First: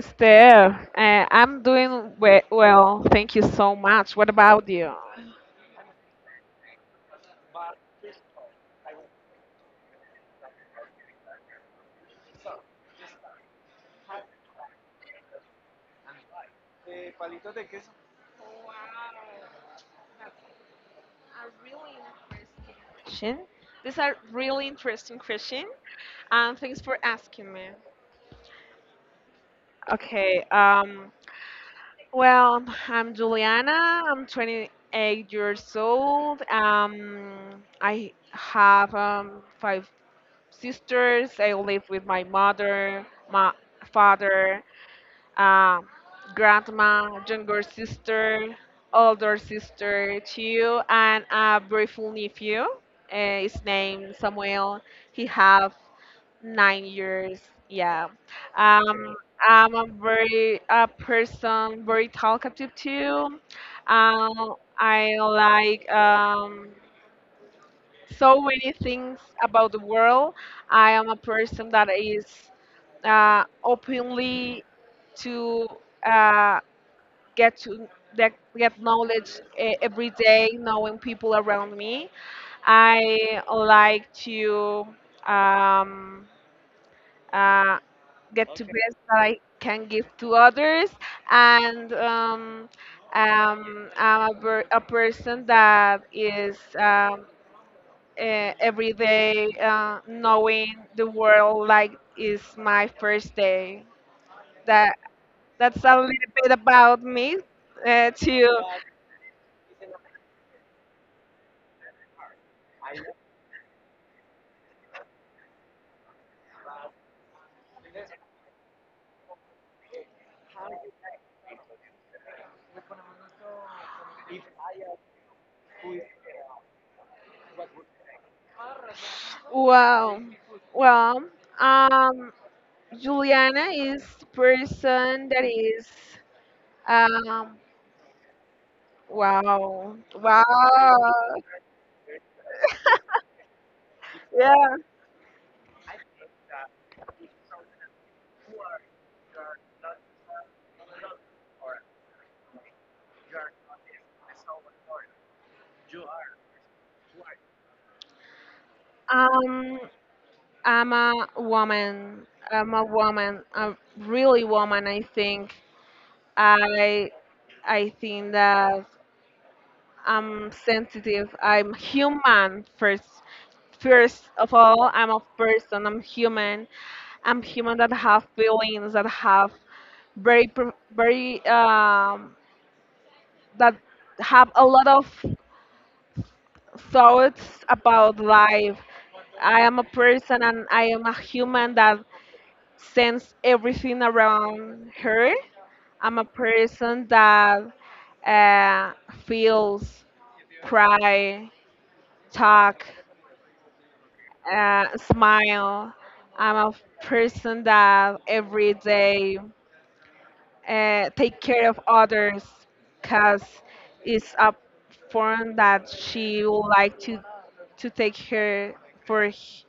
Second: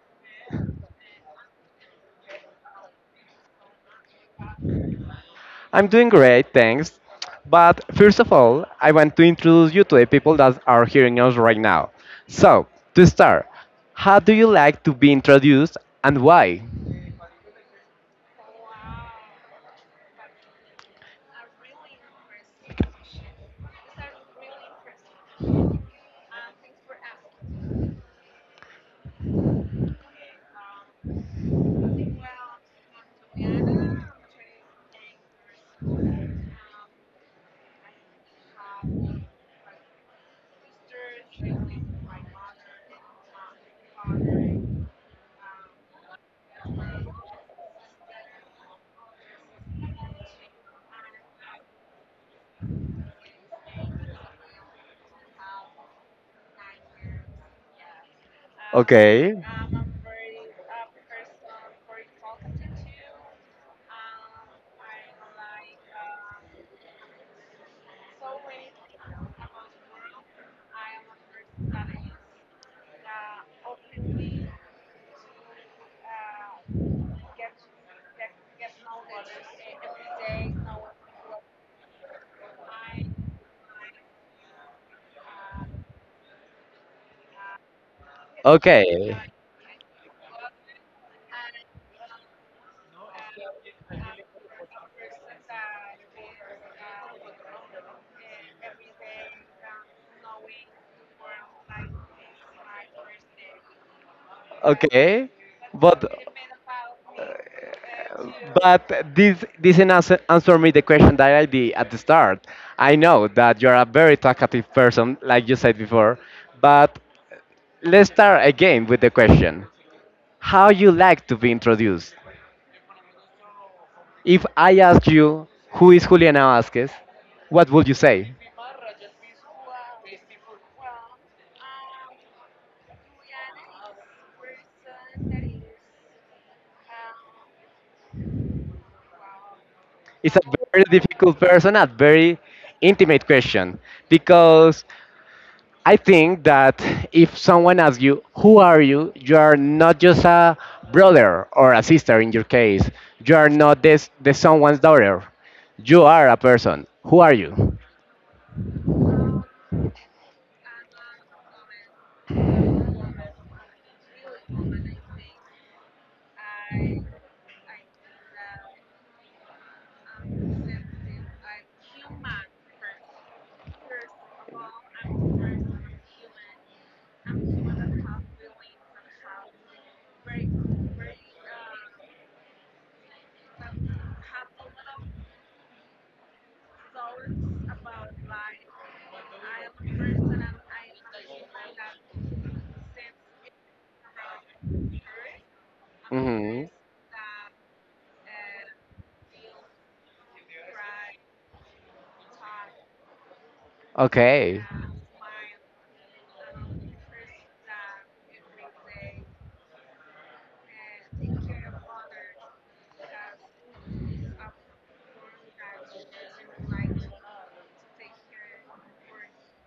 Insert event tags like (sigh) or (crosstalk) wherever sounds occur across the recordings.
Steph. I'm doing we well. Thank you so much. What about you? I'm doing great, thanks. But first of all, I want to introduce you to the people that are hearing us right now. So, to start, how do you like to be introduced and why? Question. These are really interesting questions, and thanks for asking me. Okay. Well, I'm Juliana. I'm 28 years old. I have five sisters. I live with my mother, my father, uh, grandma, younger sister, older sister, two, and a beautiful nephew. His name Samuel. He have 9 years. Yeah. Um, Okay. I'm a person very talkative too. I like so many things about the world. I am a person that is openly to uh, get to that get knowledge every day knowing people around me. I like to um, uh, get to best that Okay. I can give to others, and I'm a person that is every day knowing the world like is my first day that Okay, that's a but little bit about me. To but this didn't answer me the question that I did at the start. I know that you're a very talkative person, like you said before, but let's start again with the question. How you like to be introduced? If I ask you who is Juliana Vasquez, what would you say? Wow. Well, um, Juliana is the person that is um wow. It's a very Wow. difficult person, a very intimate question Yeah. because I think that if someone asks you who are you, you are not just a brother or a sister in your case. You are not this the someone's daughter. You are a person. Who are you? Um I'm a woman. I'm a woman. A really woman I think. I I think that I'm sensitive. I'm human first. First of all, I'm a person. I'm human. I'm human that have feelings, that have very pro- very that have a lot of thoughts about life. I am a person and I am a human that sends everything around her. I'm a hmm person that uh, feels, cry, talk, Okay. Smile. I'm a person that every day take care of others because it's a form that she would like to take her for h-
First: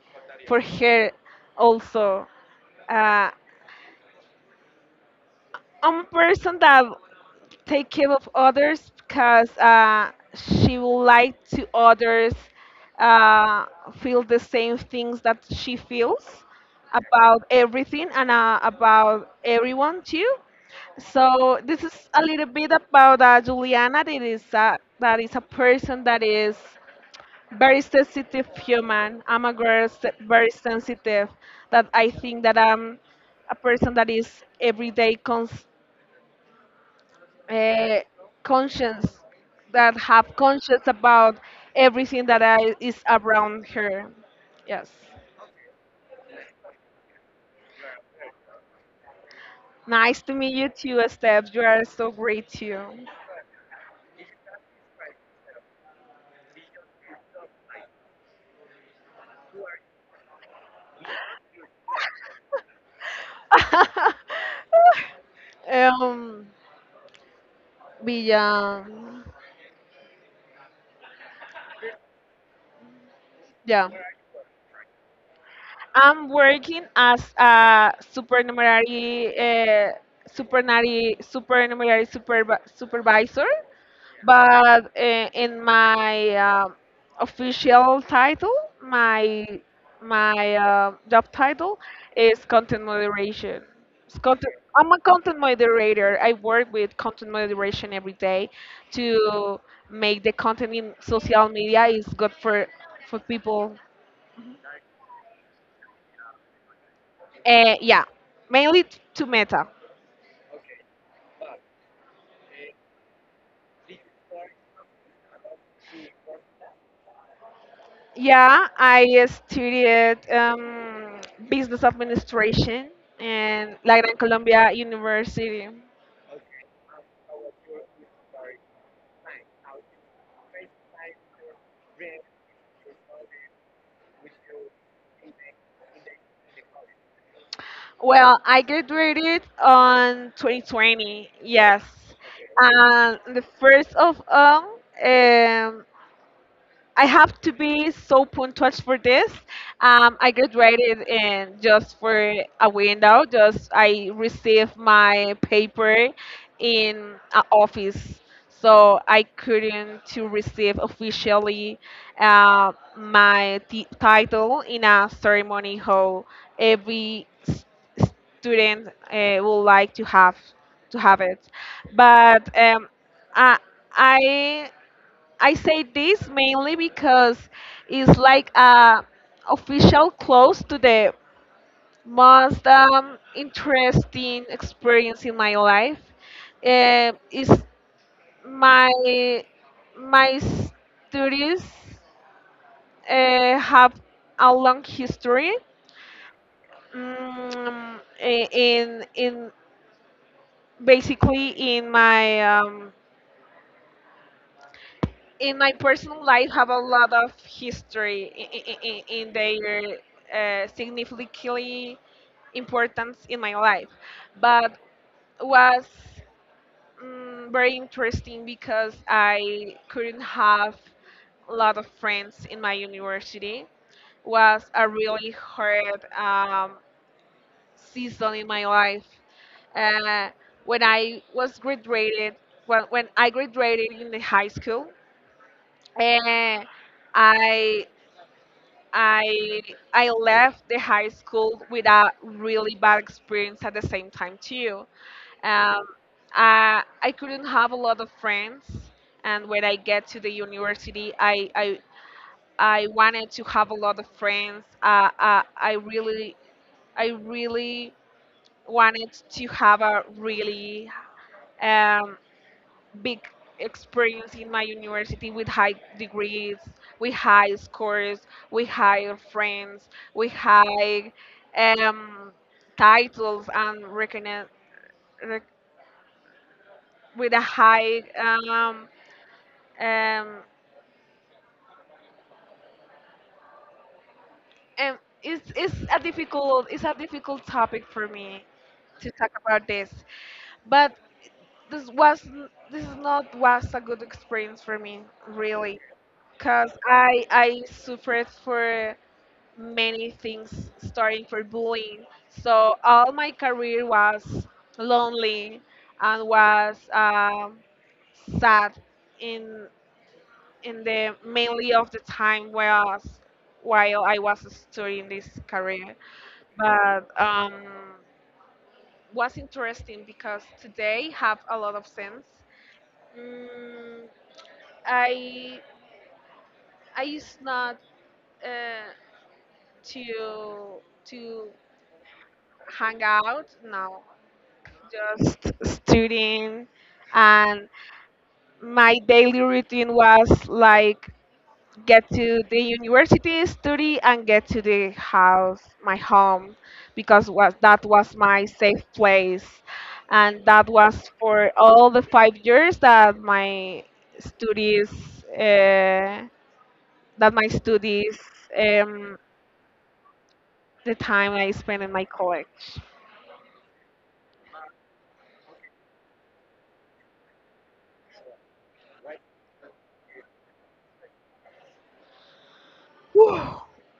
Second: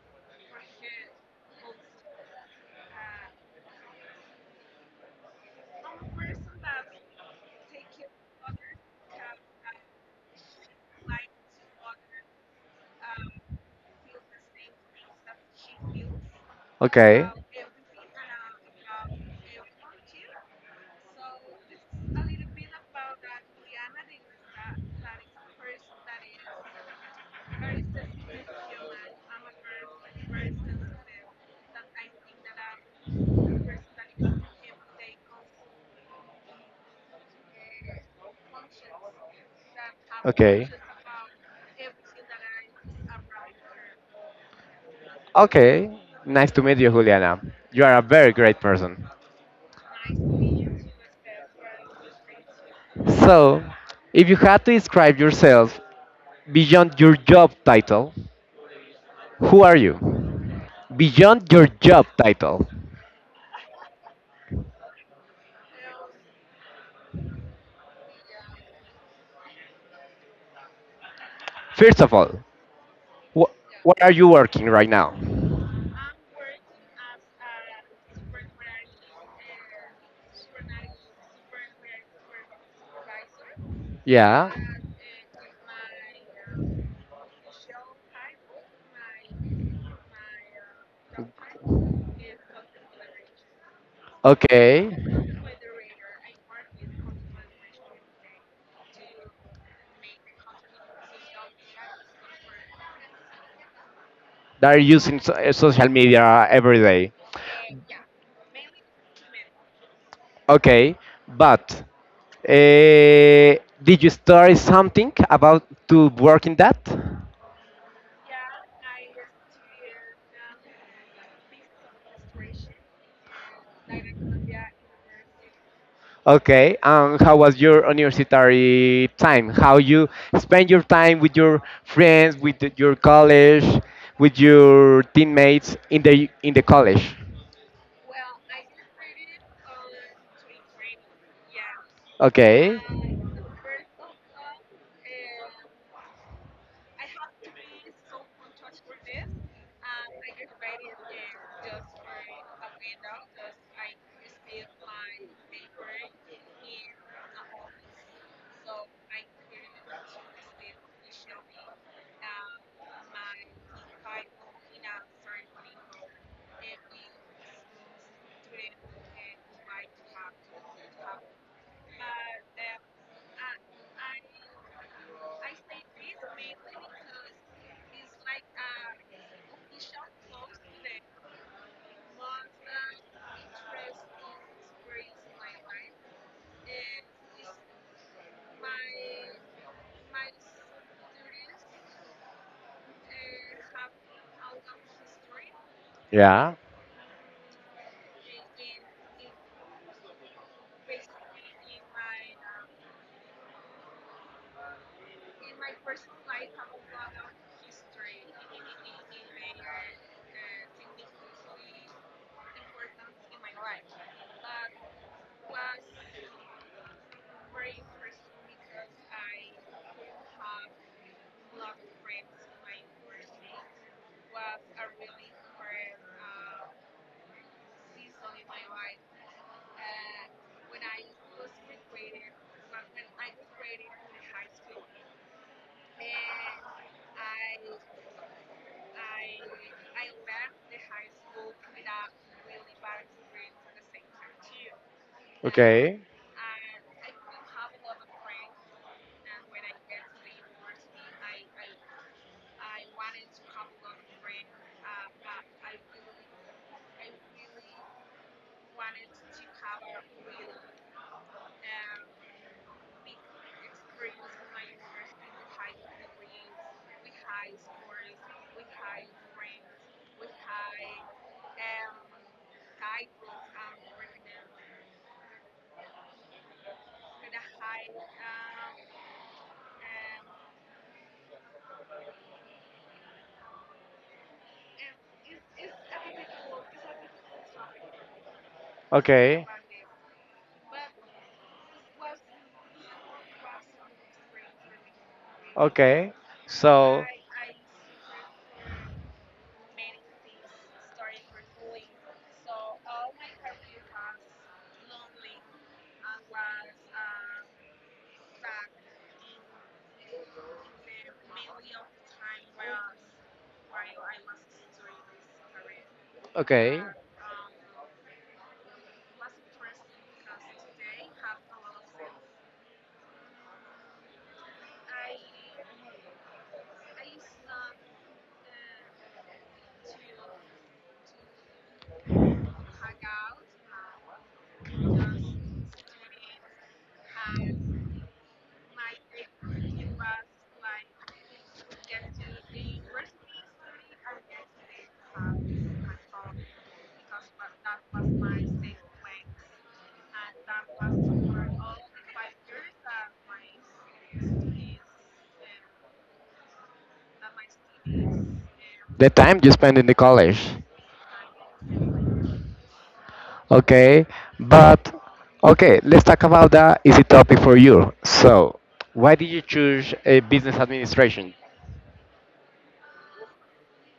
for her also. uh, I'm a person that take care of others because she would like to others uh, feel the same things that she feels Okay. about everything, and about everyone too. So this is a little bit about Juliana. That is a person that is very sensitive human. I'm a girl se- Very sensitive. That I think that I'm a person that is everyday uh, conscious, that have Okay. conscious about everything that is around her. Yes. Okay, nice to meet you, Juliana. You are a very great person. Nice to meet you too, Steph. You are so great too. So, if you had to describe yourself beyond your job title, who are you? Beyond your job title. (laughs) (laughs) um, Villa, First of all, wh- yeah. what are you working right now? I'm working as a supernumerary, supervisor. Yeah. But in my official title, my my job title is content moderation. Okay. I'm a content moderator. I work with content moderation every day to make the content in social media is good for people. They are using social media every day. Yeah, mainly to Meta. Okay, but did you study something about to work in that? Yeah, I studied business administration in La Gran Colombia University. Okay, and how was your university time? How you spend your time with your friends, with your college, with your teammates in the college? Well, I graduated on 2020, yes. Okay, And the first of all, I have to be so punctual for this. I graduated in just for a window. Just I received my paper in a office, so I couldn't to receive officially title in a ceremony hall. Every s- Student would like to have it, but I. I I say this mainly because it's like a official close to the most interesting experience in my life. Is my my studies have a long history. yeah. Mm, I- in Basically in my personal life have a lot of history in their significantly importance in my life, but was very interesting because I couldn't have a lot of friends in my university. Was a really hard season in my life, uh, when I was graduated, when I graduated in the high school, and I I I left the high school with a really bad experience at the same time too. Um, Okay. I couldn't have a lot of friends, and when I get to the university, I wanted to have a lot of friends. I really wanted to have a really um, big experience in my university with high degrees, with high scores, with high friends, with high um, titles and recogni- rec- with a high um, and it's a difficult topic for me to talk Okay. about this, but this was this is not was a good experience for me really Okay. because So, I suffered for many things starting for bullying. So all my career was lonely and was sad in the mainly of the time was while I was studying this career. okay. But was interesting because today have a lot of sense. Mm, I I used not uh, to hang out. No, just studying, and my daily routine was like get to the university, study, and get to the house, my home, because was that was my safe place. And that was for all the 5 years that my studies uh, that my studies The um, time you spend in the college. the time I spent in my college. Okay, but okay, let's talk about the easy topic for you. So, why did you choose a business administration? Whew.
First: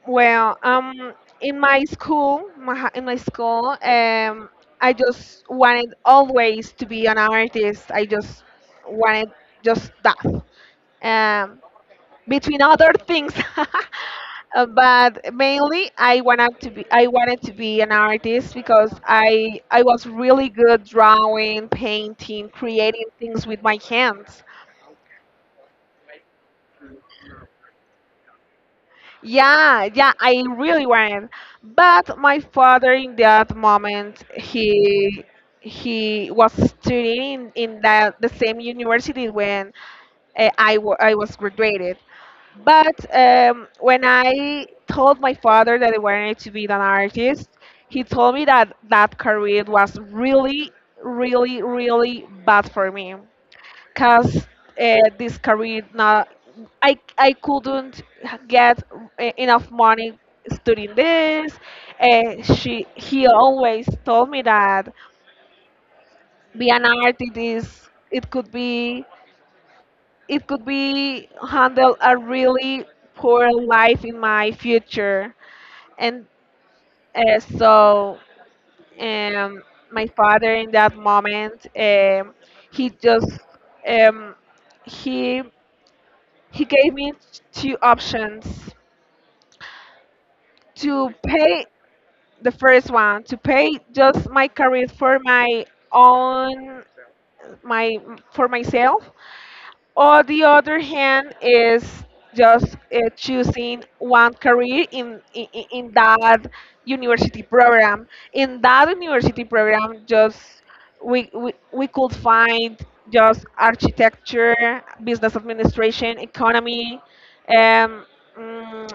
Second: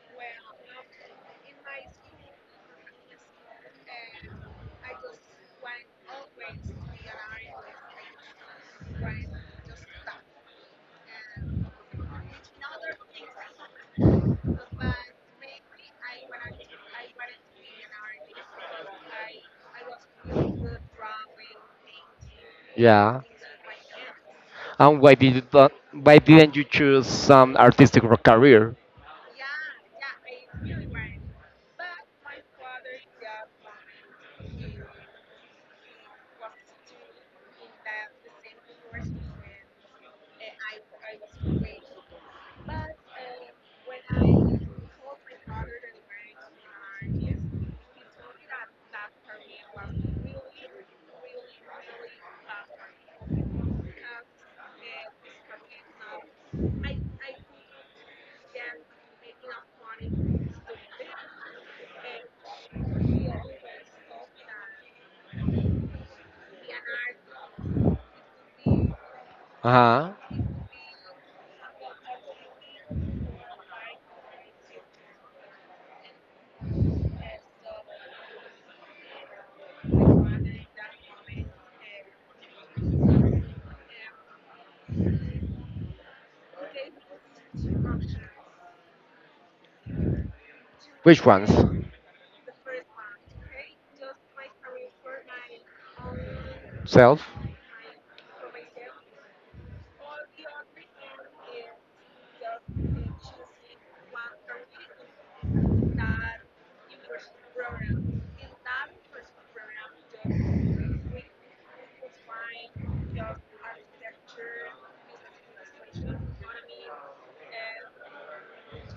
Well, in my school, I just wanted always to be an artist. I just wanted just that, um, between other things. (laughs) But mainly, I wanted to be I wanted to be an artist because I was really good drawing, painting, creating Yeah. things with my hands. And why did you not, why didn't you choose some artistic career? Yeah, yeah, I really went. But my father in that moment he was studying in, that the same university when I was graduated. But when I told my father that I wanted to be an artist, he told me that that career was really, really, really bad for me because this career not I couldn't get enough money studying this. And she he always told me that be an artist is Uh it could be handle a really poor life in my future. And uh, so um, my father in that moment he just um, he he gave me two options huh. to Which ones? pay. The first one, to pay just my career for my own, Self. my for myself, or the other hand is just choosing one career in that university program. In that university program, just we could find just architecture, business administration, economy, um, mm,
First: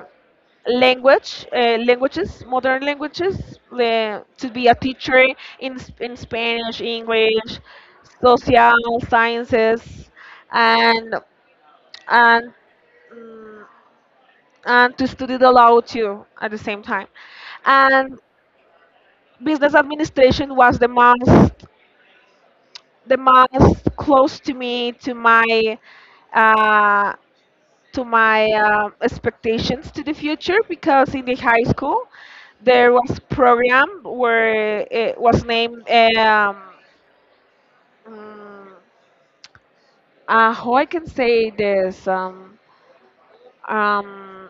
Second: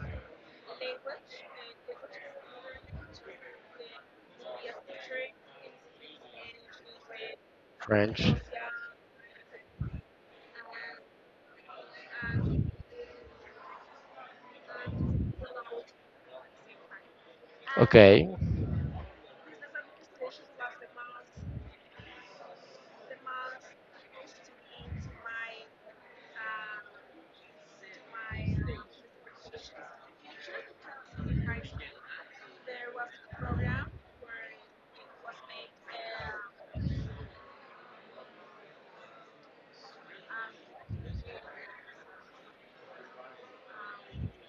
languages, modern languages, to be a teacher in Spanish, English, French. social sciences, and and mm, and to study the law too at the same time. And business administration was the most close to me, uh, to my expectations to the future, because in the high school there was program where it was named mm, how I can say this, um,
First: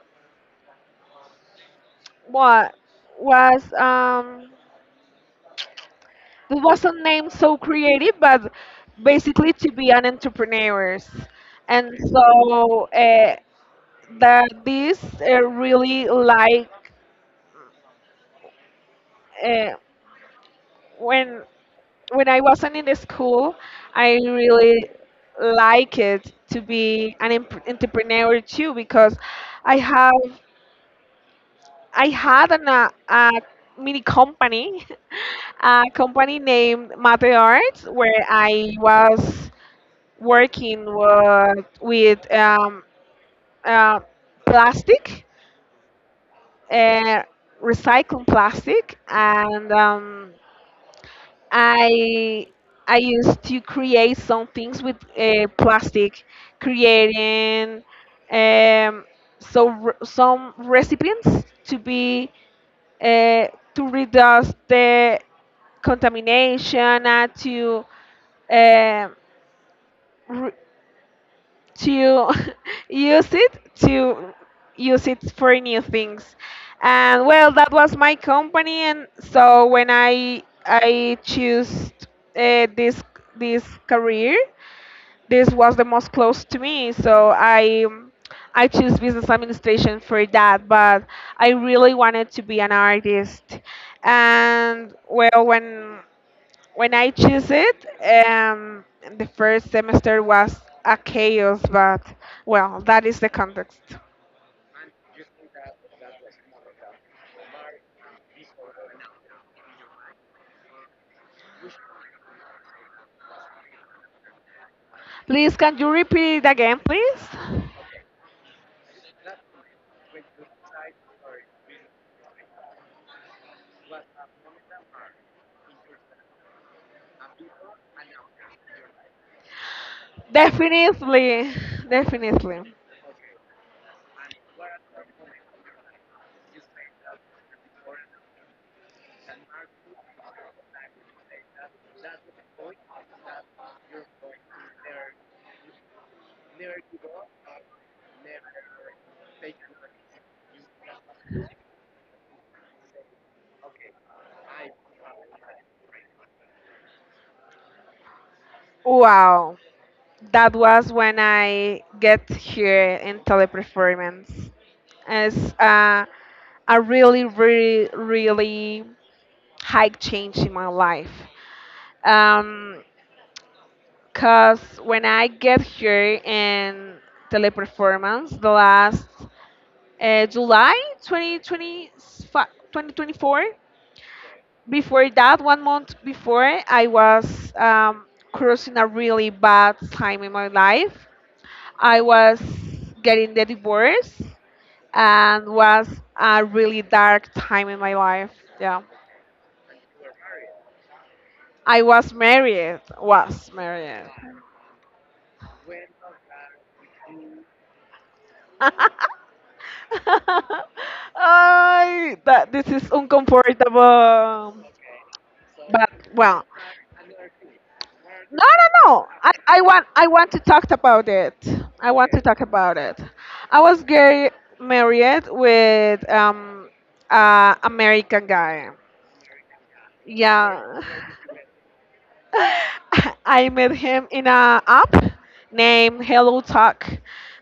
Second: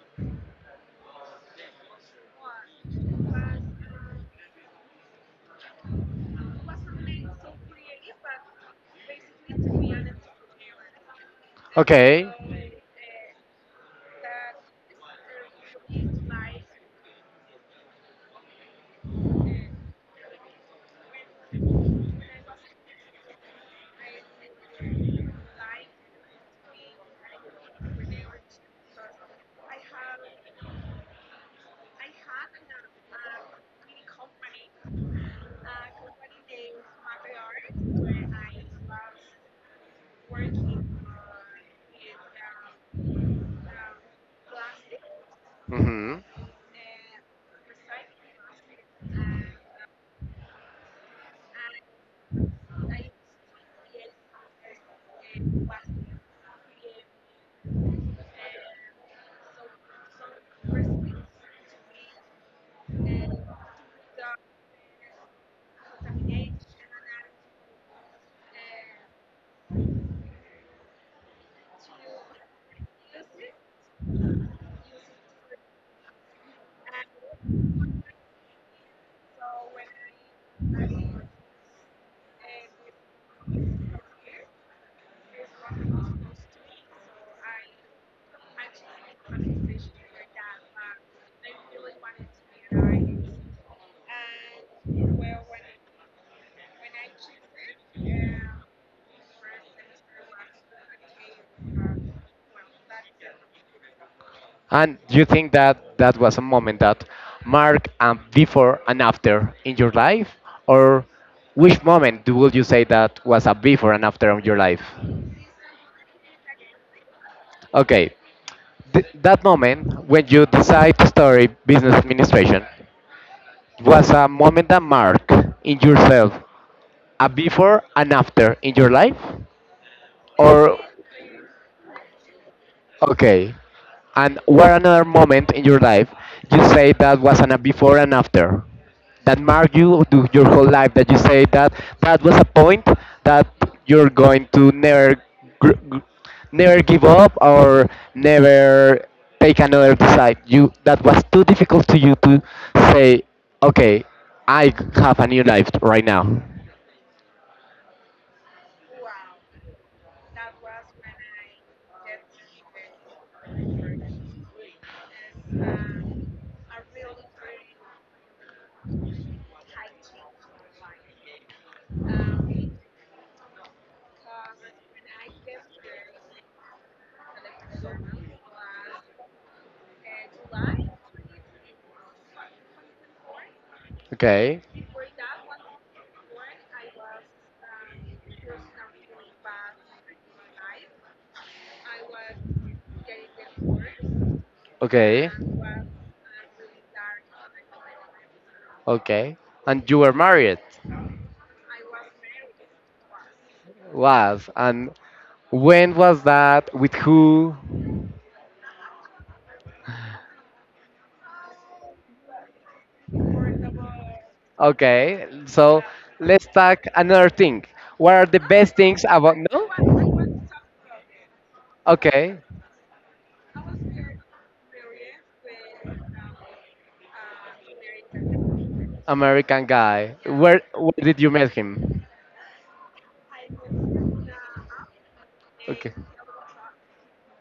what was it wasn't named so creative, but basically to be an entrepreneurs. And so that this really like uh, when I wasn't in the school, I really like it to be an em- entrepreneur too, because I have I had an, a mini company, (laughs) a company named Mate Arts, where I was working with uh, plastic, Mm-hmm. uh, recycling plastic. And I I used to create some things with plastic, creating um, some recipients to be uh, to reduce the contamination, and to uh, re- to (laughs) use it to use it for new things. And well, that was my company. And so when I chose uh, this this career, this was the most close to me, so I choose business administration for that. But I really wanted to be an artist. And well, when I choose it, um, the first semester was a chaos, but well, that is the context. And you think that that was a moment that marked a before and after in your life? Or which moment would you say that was a before and after of your life? Please, can you repeat it again, please? Okay, that moment when you decide to study business administration was a moment that marked in yourself a before and after in your life? Or Definitely, definitely. okay. And what another moment in your life you say that was an a before and after that marked you to your whole life that you say that that was a point that you're going to never gr- gr- never give up or never take another decide you that was too difficult to you to say okay I have a new life right now. Wow, that was when I get here in teleperformance. It's a really, really, really high change in my life. Um, Cause when I get here in Teleperformance, the last July 2025 2024, Okay. before that, 1 month before, I was crossing a really bad time in my life. I was getting the divorce, Okay. and was a really dark time in my life. Yeah. Okay. And you were married? I was married, was married. Was. And when was that? With who? (laughs) (laughs) I that this is uncomfortable. Okay. So But well, let's talk another thing. What are the no, best no, things no. About. No? I want to talk about it. I want to talk Okay. about it. I was gay married with American guy. American guy. Yeah. Where did you meet him? I met him in a app Okay. named Hello Talk.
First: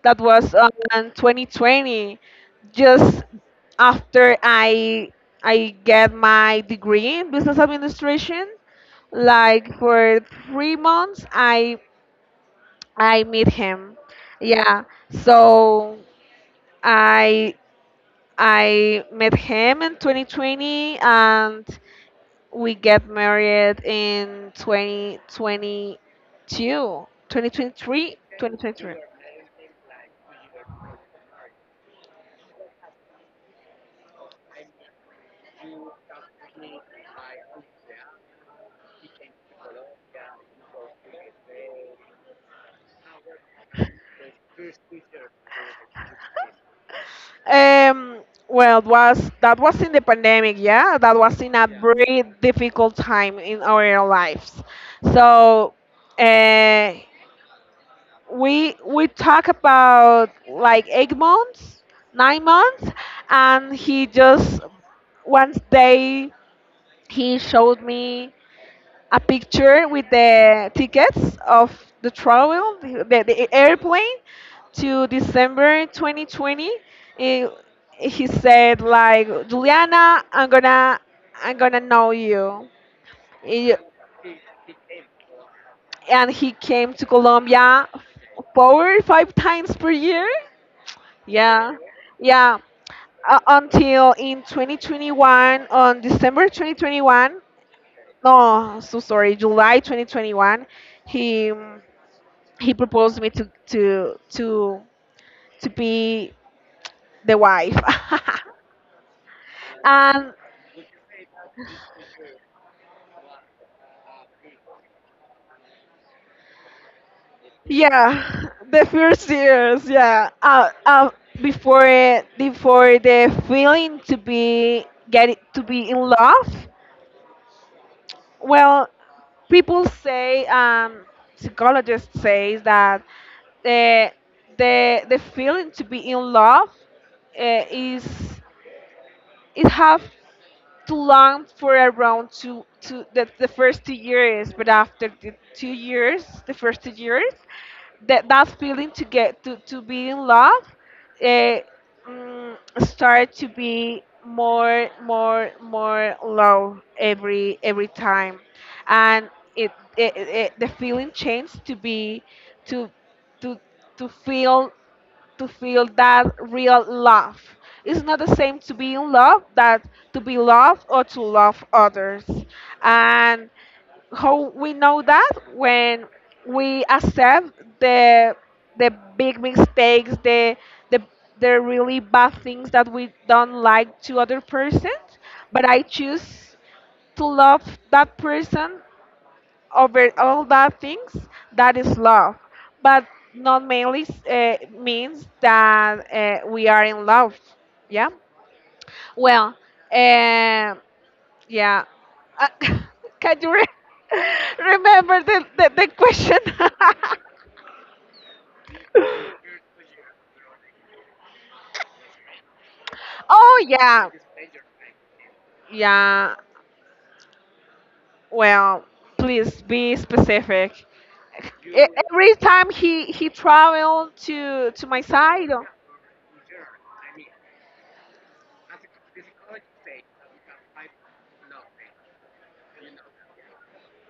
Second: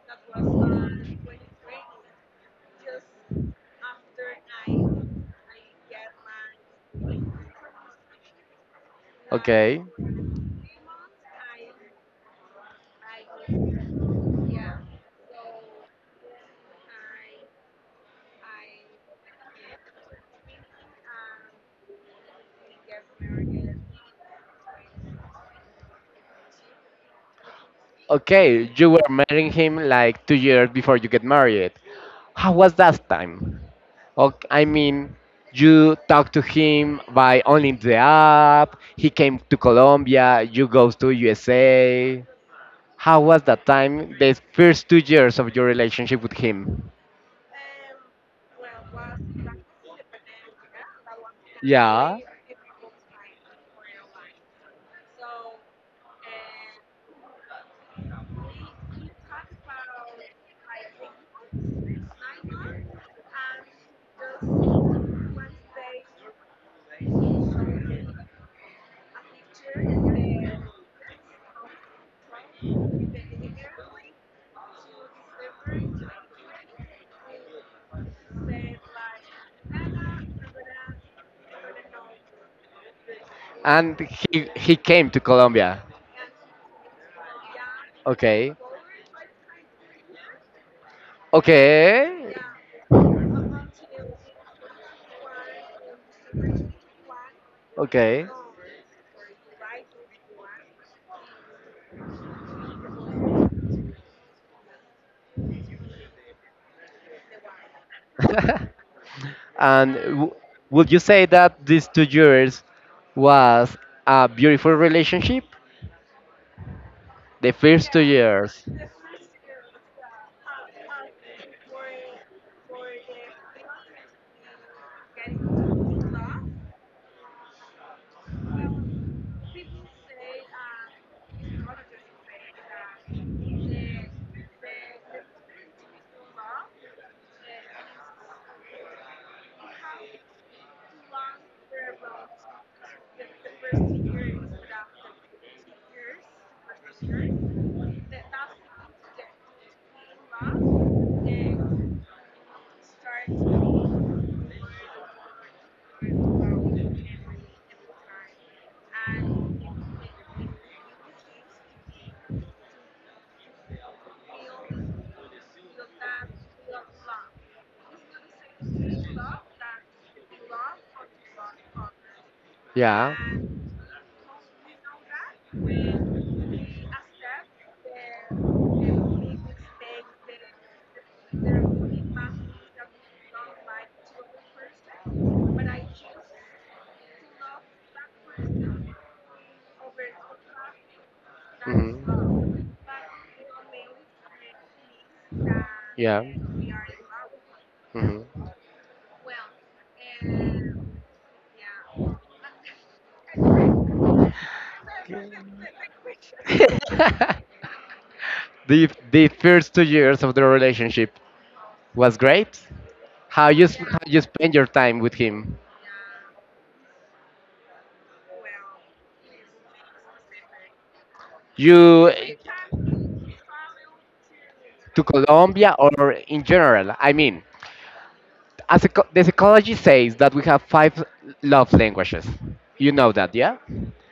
That was on 2020, just after I get my degree in business administration, like Okay. for 3 months I meet him, yeah. So I I met him in 2020, and we get married in twenty Okay, twenty you three. were marrying him like 2 years before you get married. How was that time? Okay, I mean, you talk to him by only the app. He came to Colombia. You go to USA. How was that time? The first 2 years of your relationship with him. um well, it was that was in the pandemic, yeah, that was in a Yeah. very difficult time in our lives. So uh, we talk about like 8 months, 9 months, and he just one day he showed me a picture with the tickets of the travel, the airplane to December 2020. He, he said like, Juliana, I'm gonna know you. He- And he came to Colombia. and he came to Colombia Okay. four, five times per year. Yeah, Okay. yeah. Until in 2021, on December 2021, Okay. no, so sorry, July 2021, he he proposed me to to be the wife (laughs) (laughs) and and would you say that these 2 years was a beautiful relationship? The first two yeah years. the first years yeah before it before the feeling to be get it, to be in love well people say psychologist says that the the feeling to be in love is it have too long for around two, two that the first 2 years, but after the 2 years, the first 2 years, that feeling to get to be in love, eh, start to be more low every time, and it, it the feeling changed to be to to to feel to feel that real love. It's not the same to be in love that to be loved or to love others. Yeah. And how we know that when we accept the the big mistakes, the the really bad things that we don't like to other persons, but I choose to love that person over all that things that Mhm. is love but not mainly means that Yeah. We are in love yeah Mhm. well um yeah uh, (laughs) can you re- (laughs) remember the question (laughs) the (laughs) first 2 years of the relationship was great. How you oh how yeah you spend your time with him? yeah well please be specific E- You every time he traveled to to my side oh. Colombia or in general? I mean, as a, the psychology says that we have 5 love languages. You know that, yeah?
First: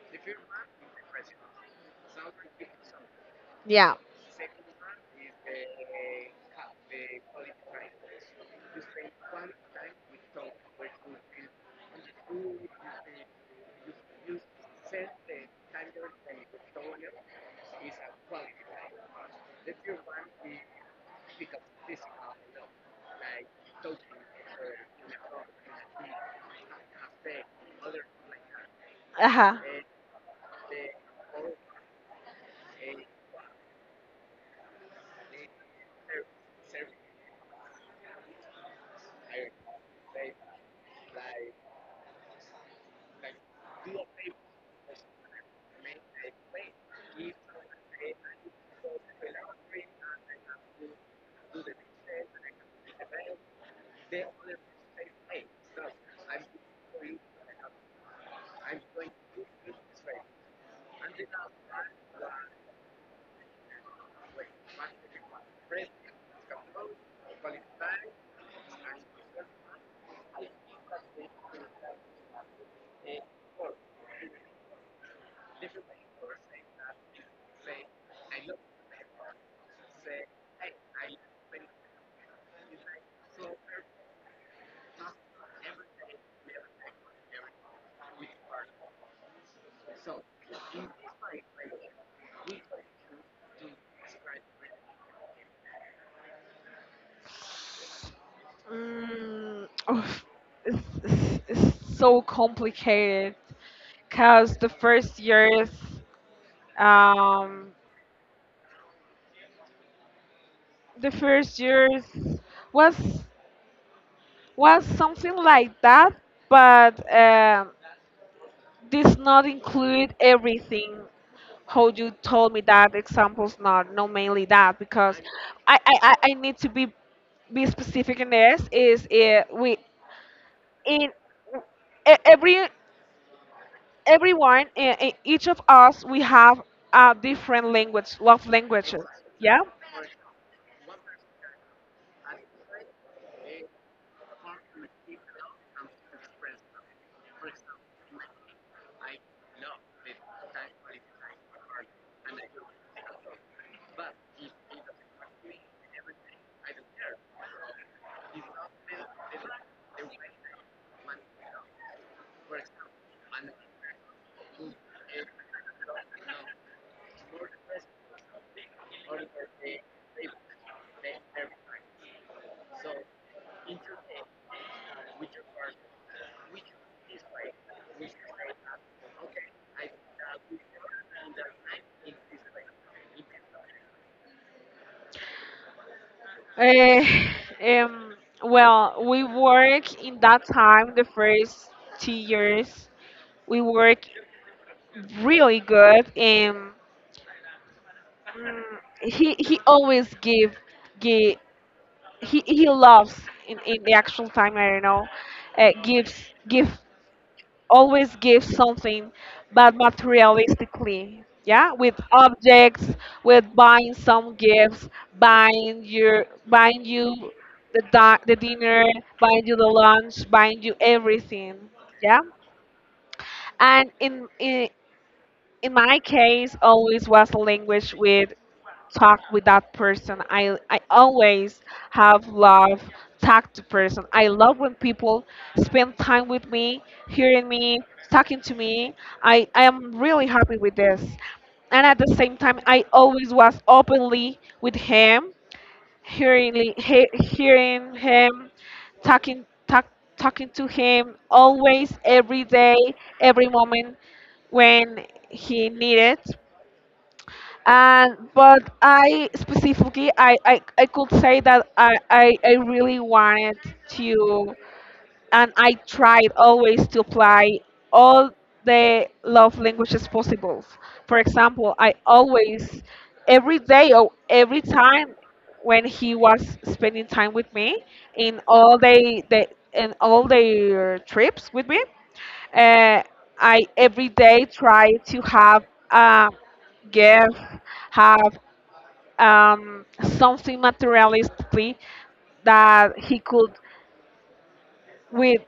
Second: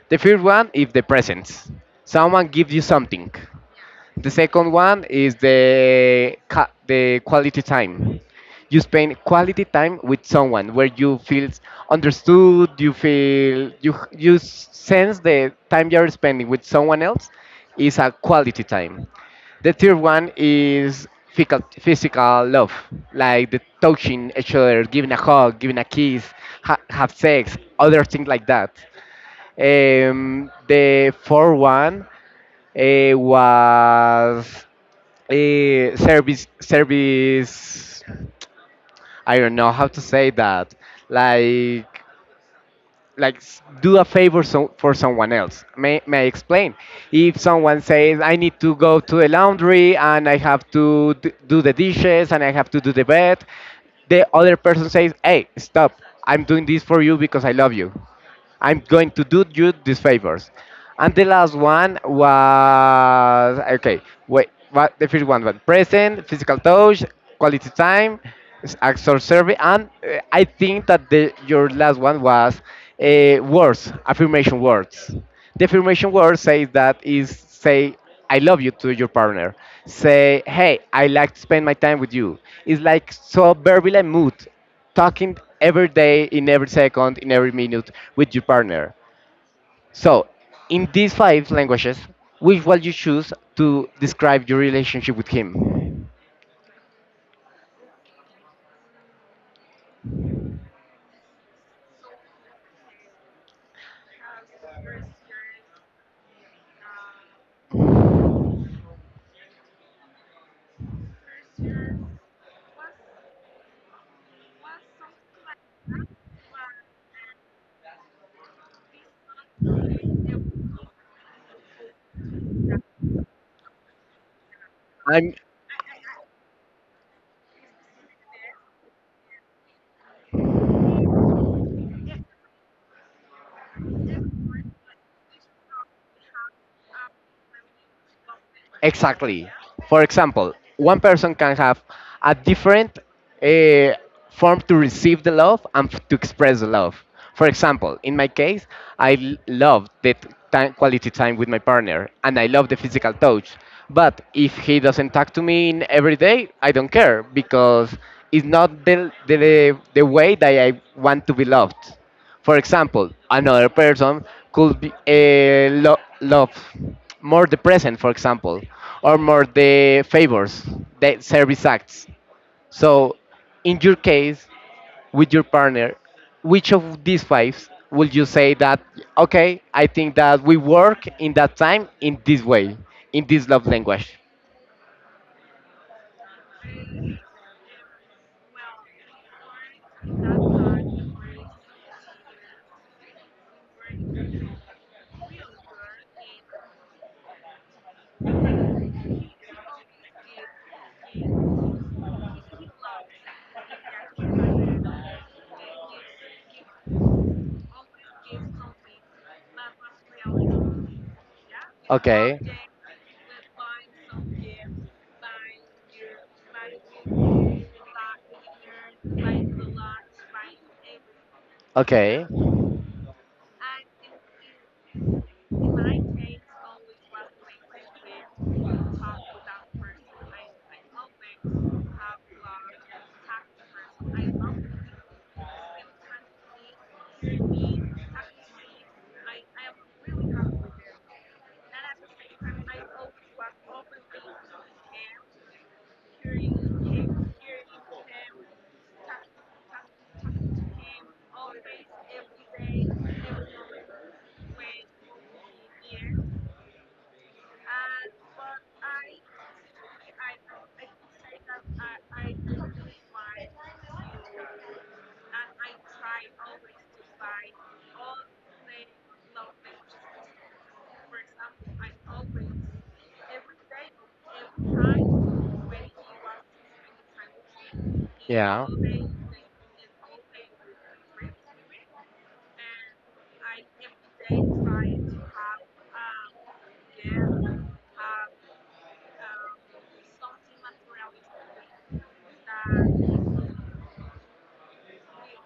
The first one is the presence. Someone gives you something. Yeah. The second one is the quality time. You spend quality time with someone where you feel understood. You feel you sense the time you're spending with someone else is a quality time. The third one is physical love, like the touching each other, giving a hug, giving a kiss, have sex, other things like that. Ajá. The fourth one was service, I don't know how to say that, like like do a favor so, for someone else. May I explain? If someone says I need to go to the laundry and I have to do the dishes and I have to do the bed, the other person says hey, stop, I'm doing this for you because I love you, I'm going to do you these favors. And the last one was okay. Wait, what the first one was present, physical touch, quality time, actor survey, and I think that the your last one was words, affirmation words. The affirmation word says that is say I love you to your partner. Say hey, I like to spend my time with you. It's like so verbal and mood, talking every day, in every second, in every minute with your partner. So, in these five languages, which one you choose to describe your relationship with him? Mm, oof. It's, it's so complicated because um, the first years was was something like that, but this not include everything. How you told me that examples not no mainly that because I'm I need to be specific in this is we in e- every everyone, each of us, we have a different language, love languages. Exactly. Yeah. For example, one person can have a different uh, form to receive the love and to express the love. For example, in my case, I love time, quality time with my partner and I love the physical touch. But if he doesn't talk to me in every day, I don't care because it's not the way that I want to be loved. For example, another person could be love more the present, for example, or more the favors, the service acts. So, in your case, with your partner, which of these five would you say that, okay, I think that we work in that time in this way, in this love language? Eh, um, well, we work in that time, the first 2 years, we work really good, and mm, he always give give he loves in the actual time. I don't know, gives give always give something, but materialistically. Yeah, with Okay. objects, with buying some gifts, buying you the dinner, buying you the lunch, buying you everything. Yeah, Okay. and in my case, always was a language with talk with that person. I always have love talk to person. I love when people spend time with me, hearing me, talking to me. I am really happy with this. And at the same time I always was openly with him, hearing him, talking talk, talking to him always every day, every moment when he needed and but I specifically I could say that I really wanted to and I tried always to apply all the love languages possible. For example, I always every day or every time when he was spending time with me in Yeah. all the in all their trips with me, uh, I every day try to have a gift, have um, something materialistically that he could with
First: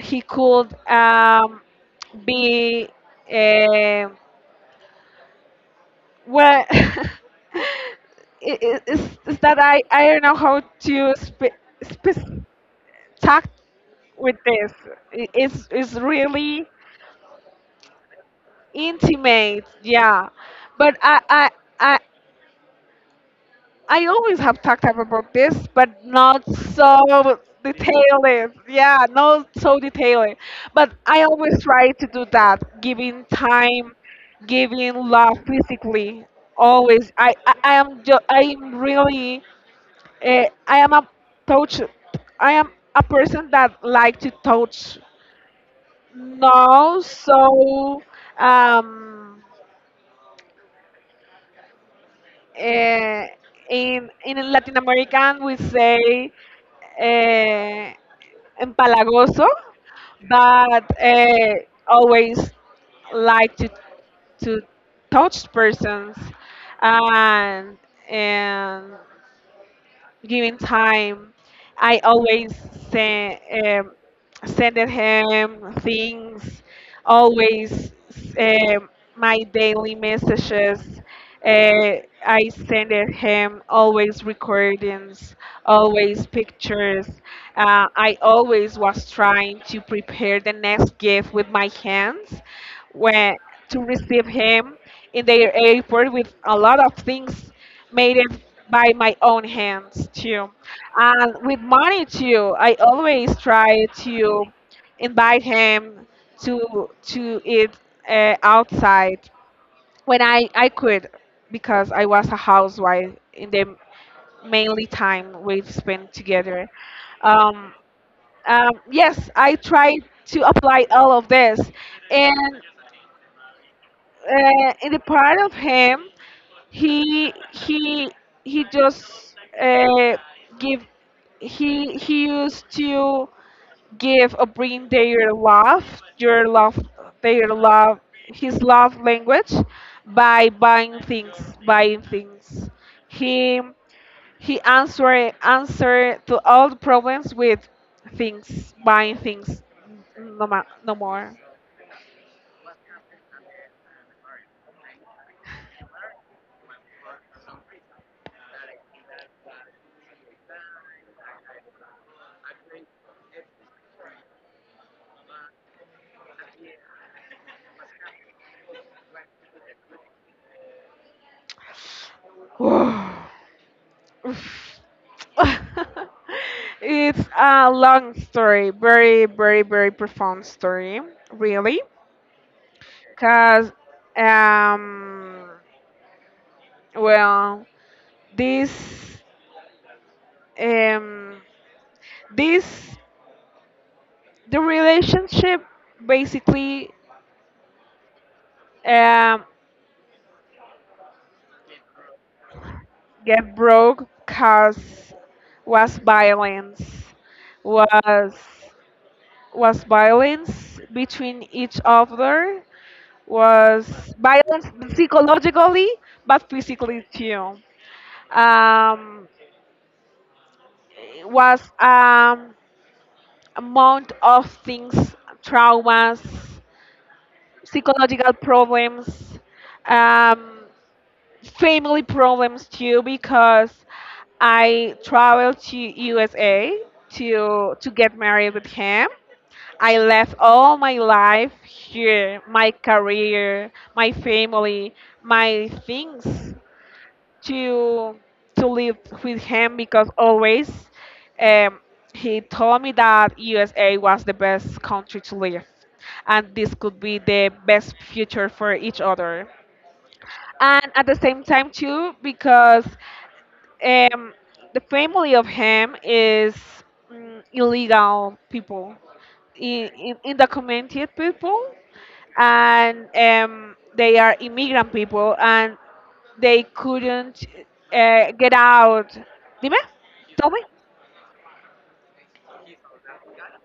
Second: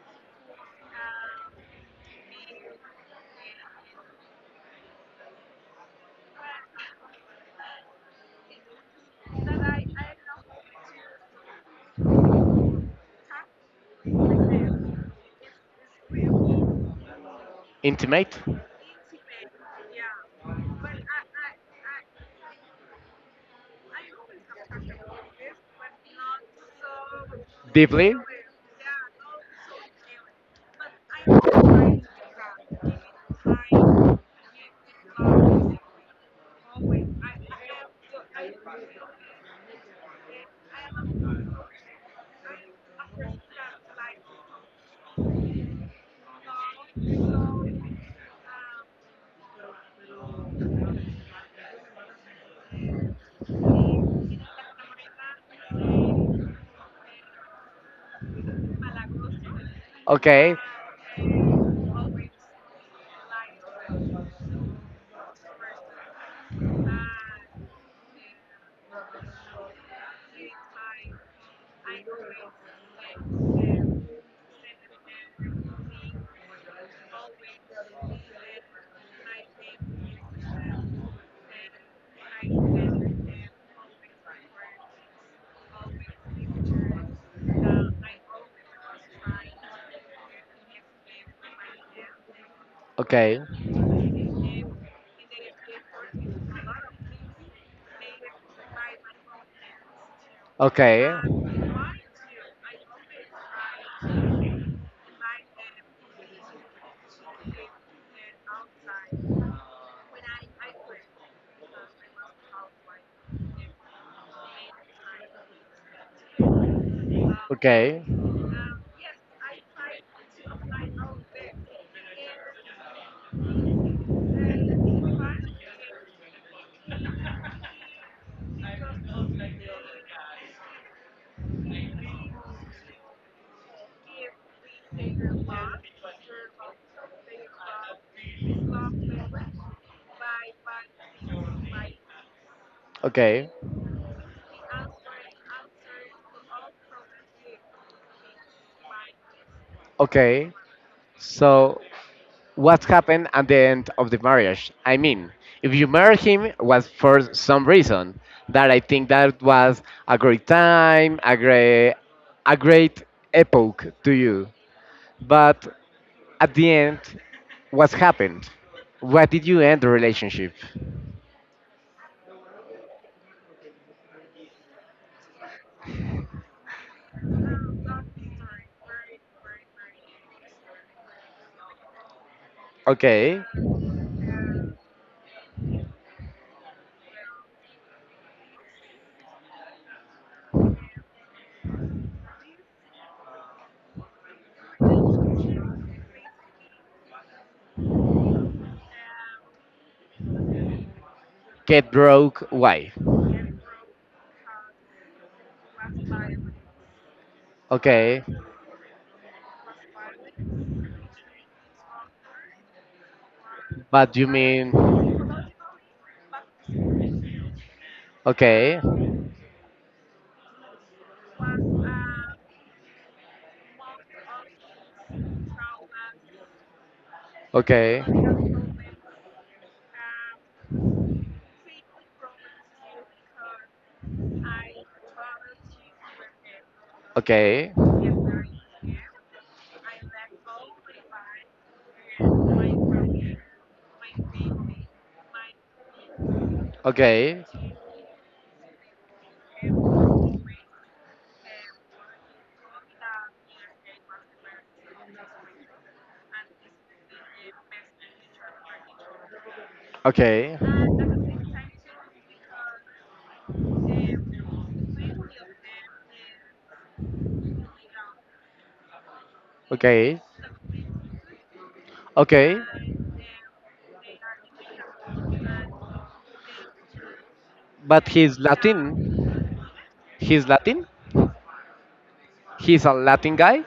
he could be uh, well (laughs) it's that I don't know how to talk with this it's really Intimate? intimate yeah but I I always have talked about this, but not so Deeply. detailed. Yeah, not so detailed. But I always try to do that, giving time, giving love physically. Always, I am, I am really, I am a touch. I am a person that like to touch. No, so um, Uh, in Latin American, we say uh, empalagoso, Okay. but always like to touch persons and and given time, I always send um, sending him things, always um, my daily messages. I send it him always recordings, always pictures. I always was trying to prepare the next gift with my hands when Okay. to receive him in their airport with a lot of things made it by my own hands too. Okay. And with money too, I always try to invite him to eat outside when I could because I was a housewife in the mainly time we spent together. Um, Okay. Yes, I tried to apply all of this, and in the part of him. he he he just give he used to give or bring their love your love their love his love language by buying things Okay. he he answer answer to all the problems with things buying things no, Okay. ma- no more So, what happened at the end of the marriage? I mean, if you marry him was for some reason that I think that was a great time, a great epoch to you. But at the end, what happened? Why did you end the relationship? (sighs) Oof. (laughs) it's a long story, very, very, very profound story, really. Okay, Because, um, well, this, um, this, the relationship basically um, get broke. Why? get broke because was violence, Okay, was was violence between each other was but you violence mean? psychologically, but physically too. Okay, Um, it was amount of things, traumas, okay, psychological problems, um, family problems too, because I traveled to USA okay. To get married with him. I left all my life here, my career, my family, my things Okay. to to live with him because always um, he told me that USA was the best country to live and this could be the best future for each other Okay. and at the same time too because um, the family of him is illegal people Okay. undocumented people Okay. and they are immigrant people and they couldn't But he's get out. Latin. Dime, He's tell me. Latin? He's a Latin guy,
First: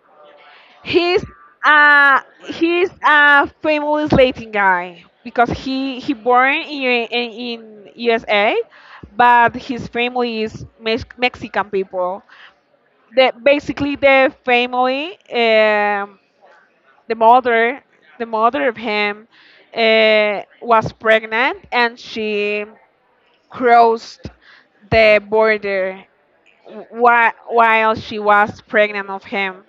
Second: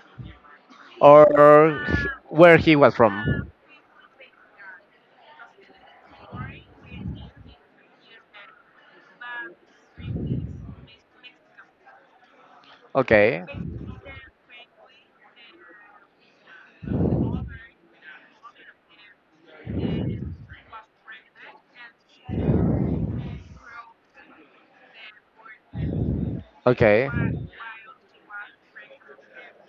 He's or uh where he he's was a from? famous Latin guy because he born in USA, but his family is Mex- Mexican people. The Okay. basically the family, the mother, the mother of him, was pregnant and she crossed the border Okay. whi- while she was pregnant of him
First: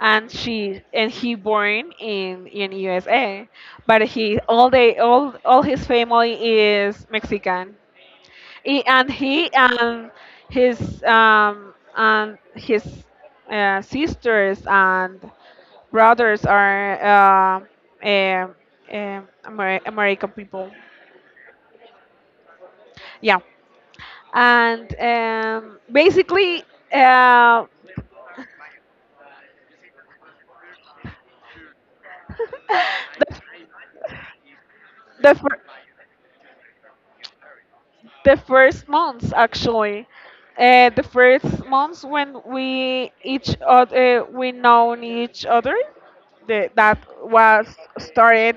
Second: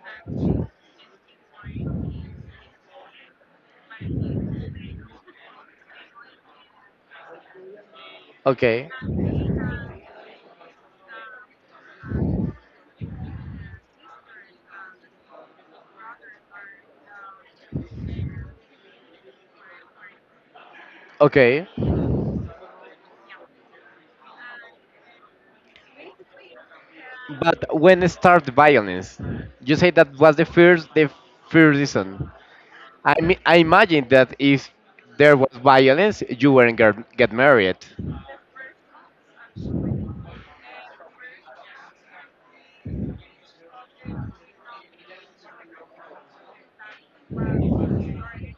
and she and he born in USA but he all they all his family is Mexican Okay, he and his sisters and brothers are uh, um Amer- American people okay. yeah and basically But uh, when (laughs) it started violence, you say that was the first reason. I mean, I the imagine that if the, there was fir- violence, you weren't get married. the first months actually the first months when we each other we known each other the, that was started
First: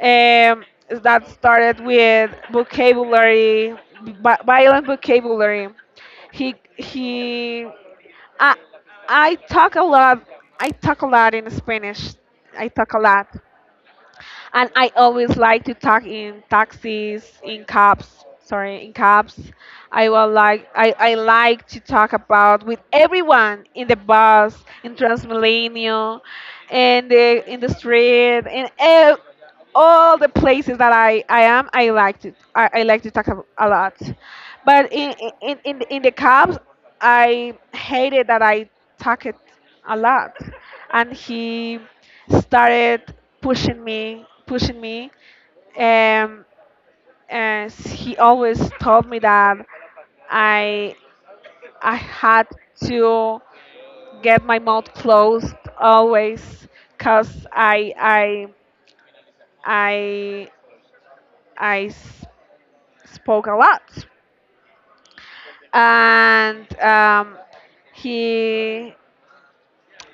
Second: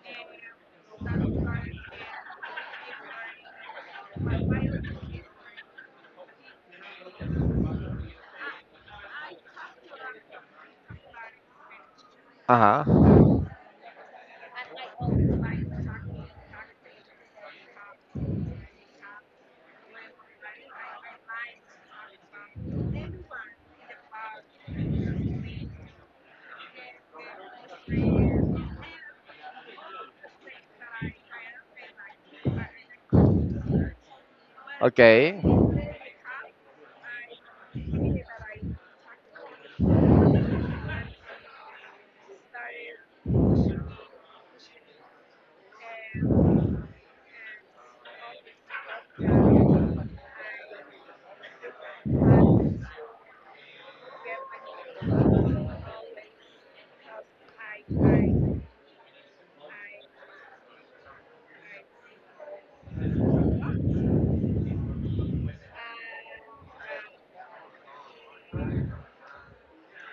um, that started with vocabulary vi- violent vocabulary he I, I talk a lot I talk a lot in Spanish I talk a lot Uh and I always like to talk in taxis, in cabs. Sorry, in cabs. I will like I like to talk about with everyone in the bus, in Transmilenio, and in the street, in ev- all the places that huh. I am. I like to I like to talk a lot, but Okay. In the cabs, I hated that I talked a lot, and he started pushing me, and, and he always told me that I I had to get my mouth closed always, cause I I s- spoke a lot, and he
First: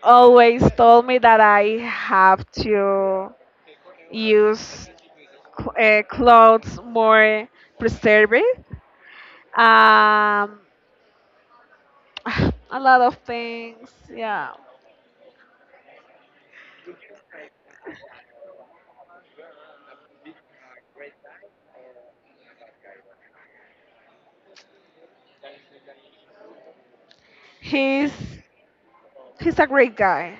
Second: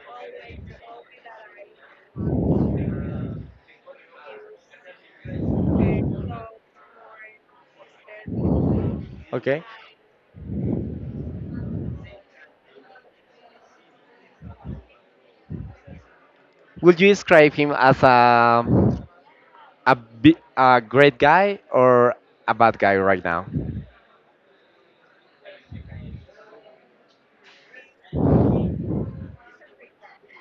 always told me that I have to use cl- clothes more preservative. Okay. Um, (sighs) a lot of things. Yeah, Would you describe him as a a great guy or a bad guy right now? he's he's a great guy.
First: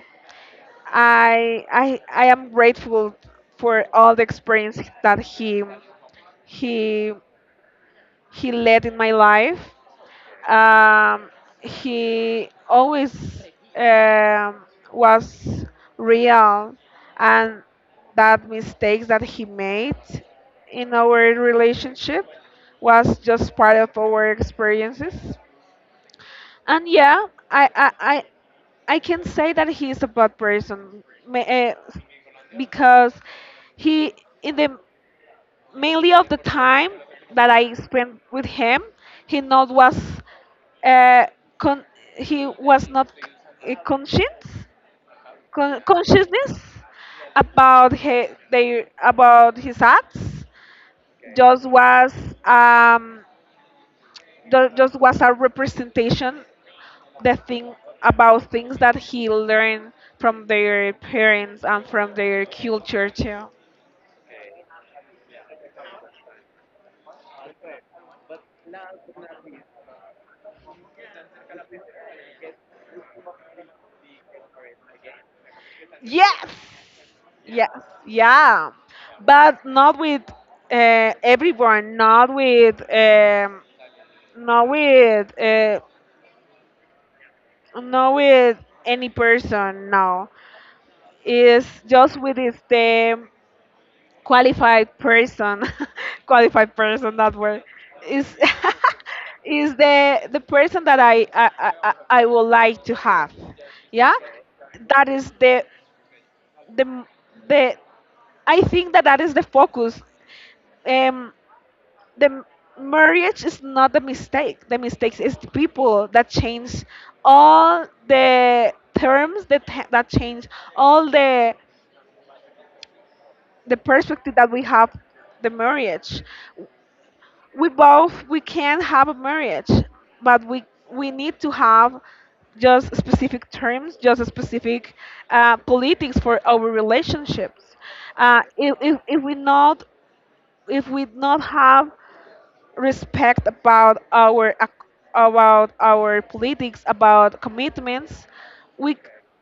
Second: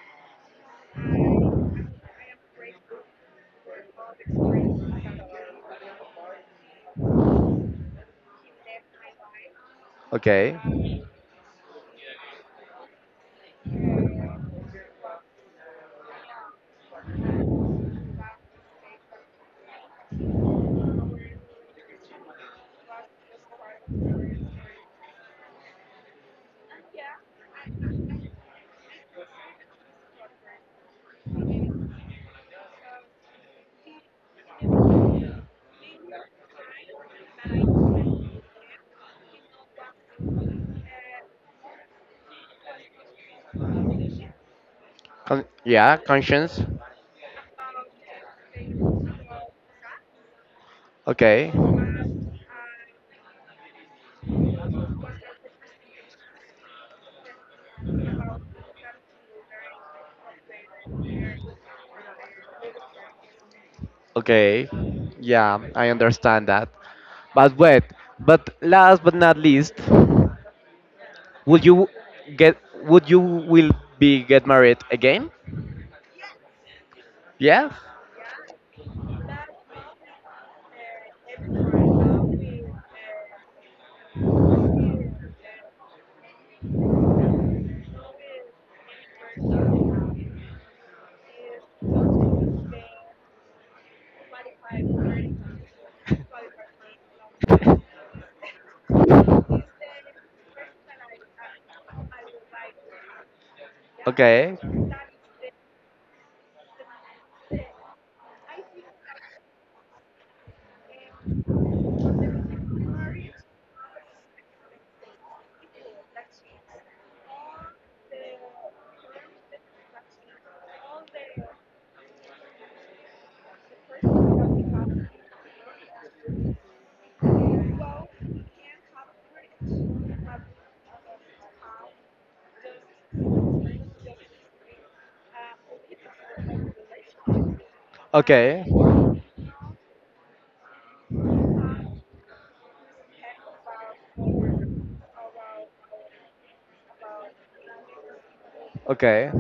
I am grateful for all the experience that he he led in my life. Okay. Um, he always um, was real, and that mistakes that he made in our relationship was just part of our experiences. And yeah, I can say that he is a bad person because he in the mainly of the time that I spent with him, he not was uh, con- he was not conscious Con- yeah, consciousness conscience. about his, their about his acts Okay. just was um just was a representation the thing about things that he learned from their parents and from their culture too. Okay. Yeah, I understand that. But wait, but last but not least, would you get would you will be get married again? Yes. Yes, Yeah. yeah, but not with everyone, not with not with not with any person. No, it's just with his them qualified person, (laughs) qualified person that word is (laughs) is the person that I would like to have. Yeah, Okay. that is the the I think that that is the focus. Um, the m- marriage is not the mistake. The mistakes is the people that change all the terms that that change all the perspective that we have the marriage we both we can have a marriage but we need to have just specific terms just specific politics for our relationships Okay. if, we not if we not have respect about about our politics about commitments we c- Okay.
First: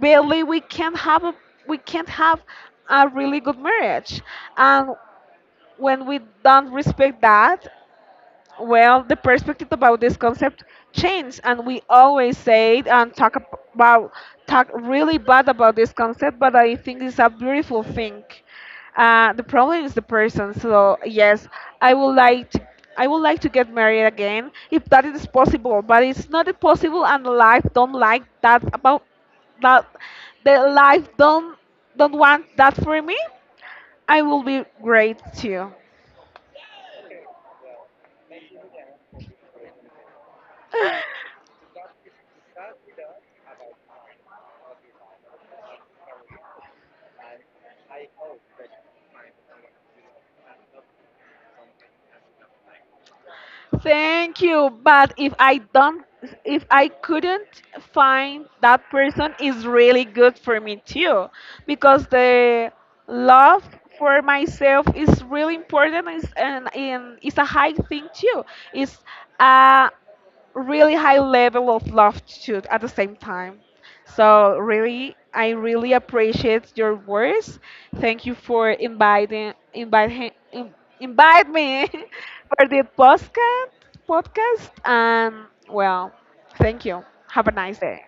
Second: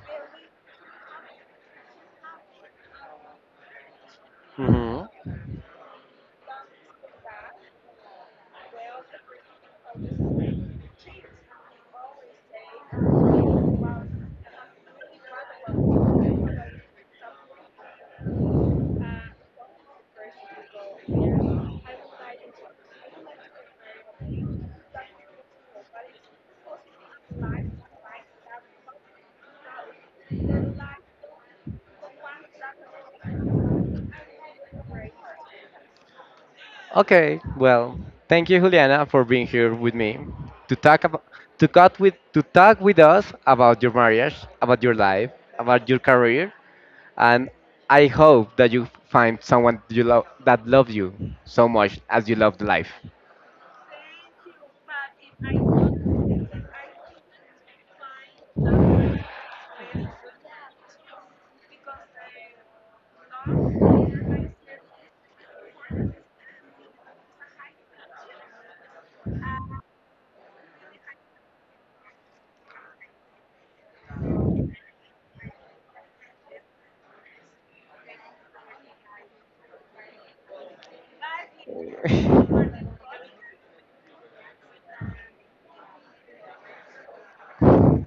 barely we can't have a we can't have a really good marriage and Mhm. when we don't respect that well, the perspective about this concept changed, and we always say it and talk about talk really bad about this concept, but I think it's a beautiful thing. The problem is the person. So yes, I would like to. I would like to get married again if that is possible, but it's not possible, and life don't like that about that. The life don't want that for me. I will be great too. Okay, well, thank you, Juliana, for being here with me to talk about to talk with us about your marriage, about your life, about your career, and I hope that you find someone you love that loves you so much as you love life. Thank you. But if I don't, if I couldn't find that person, is really good for me too, because the love for myself is really important. Is and it's a high thing too. It's uh, really high level of love too at the same time. So really, I really appreciate your words. Thank you for inviting invite he- in- invite me (laughs) for (laughs) the podcast podcast and well, thank you. Have a nice day.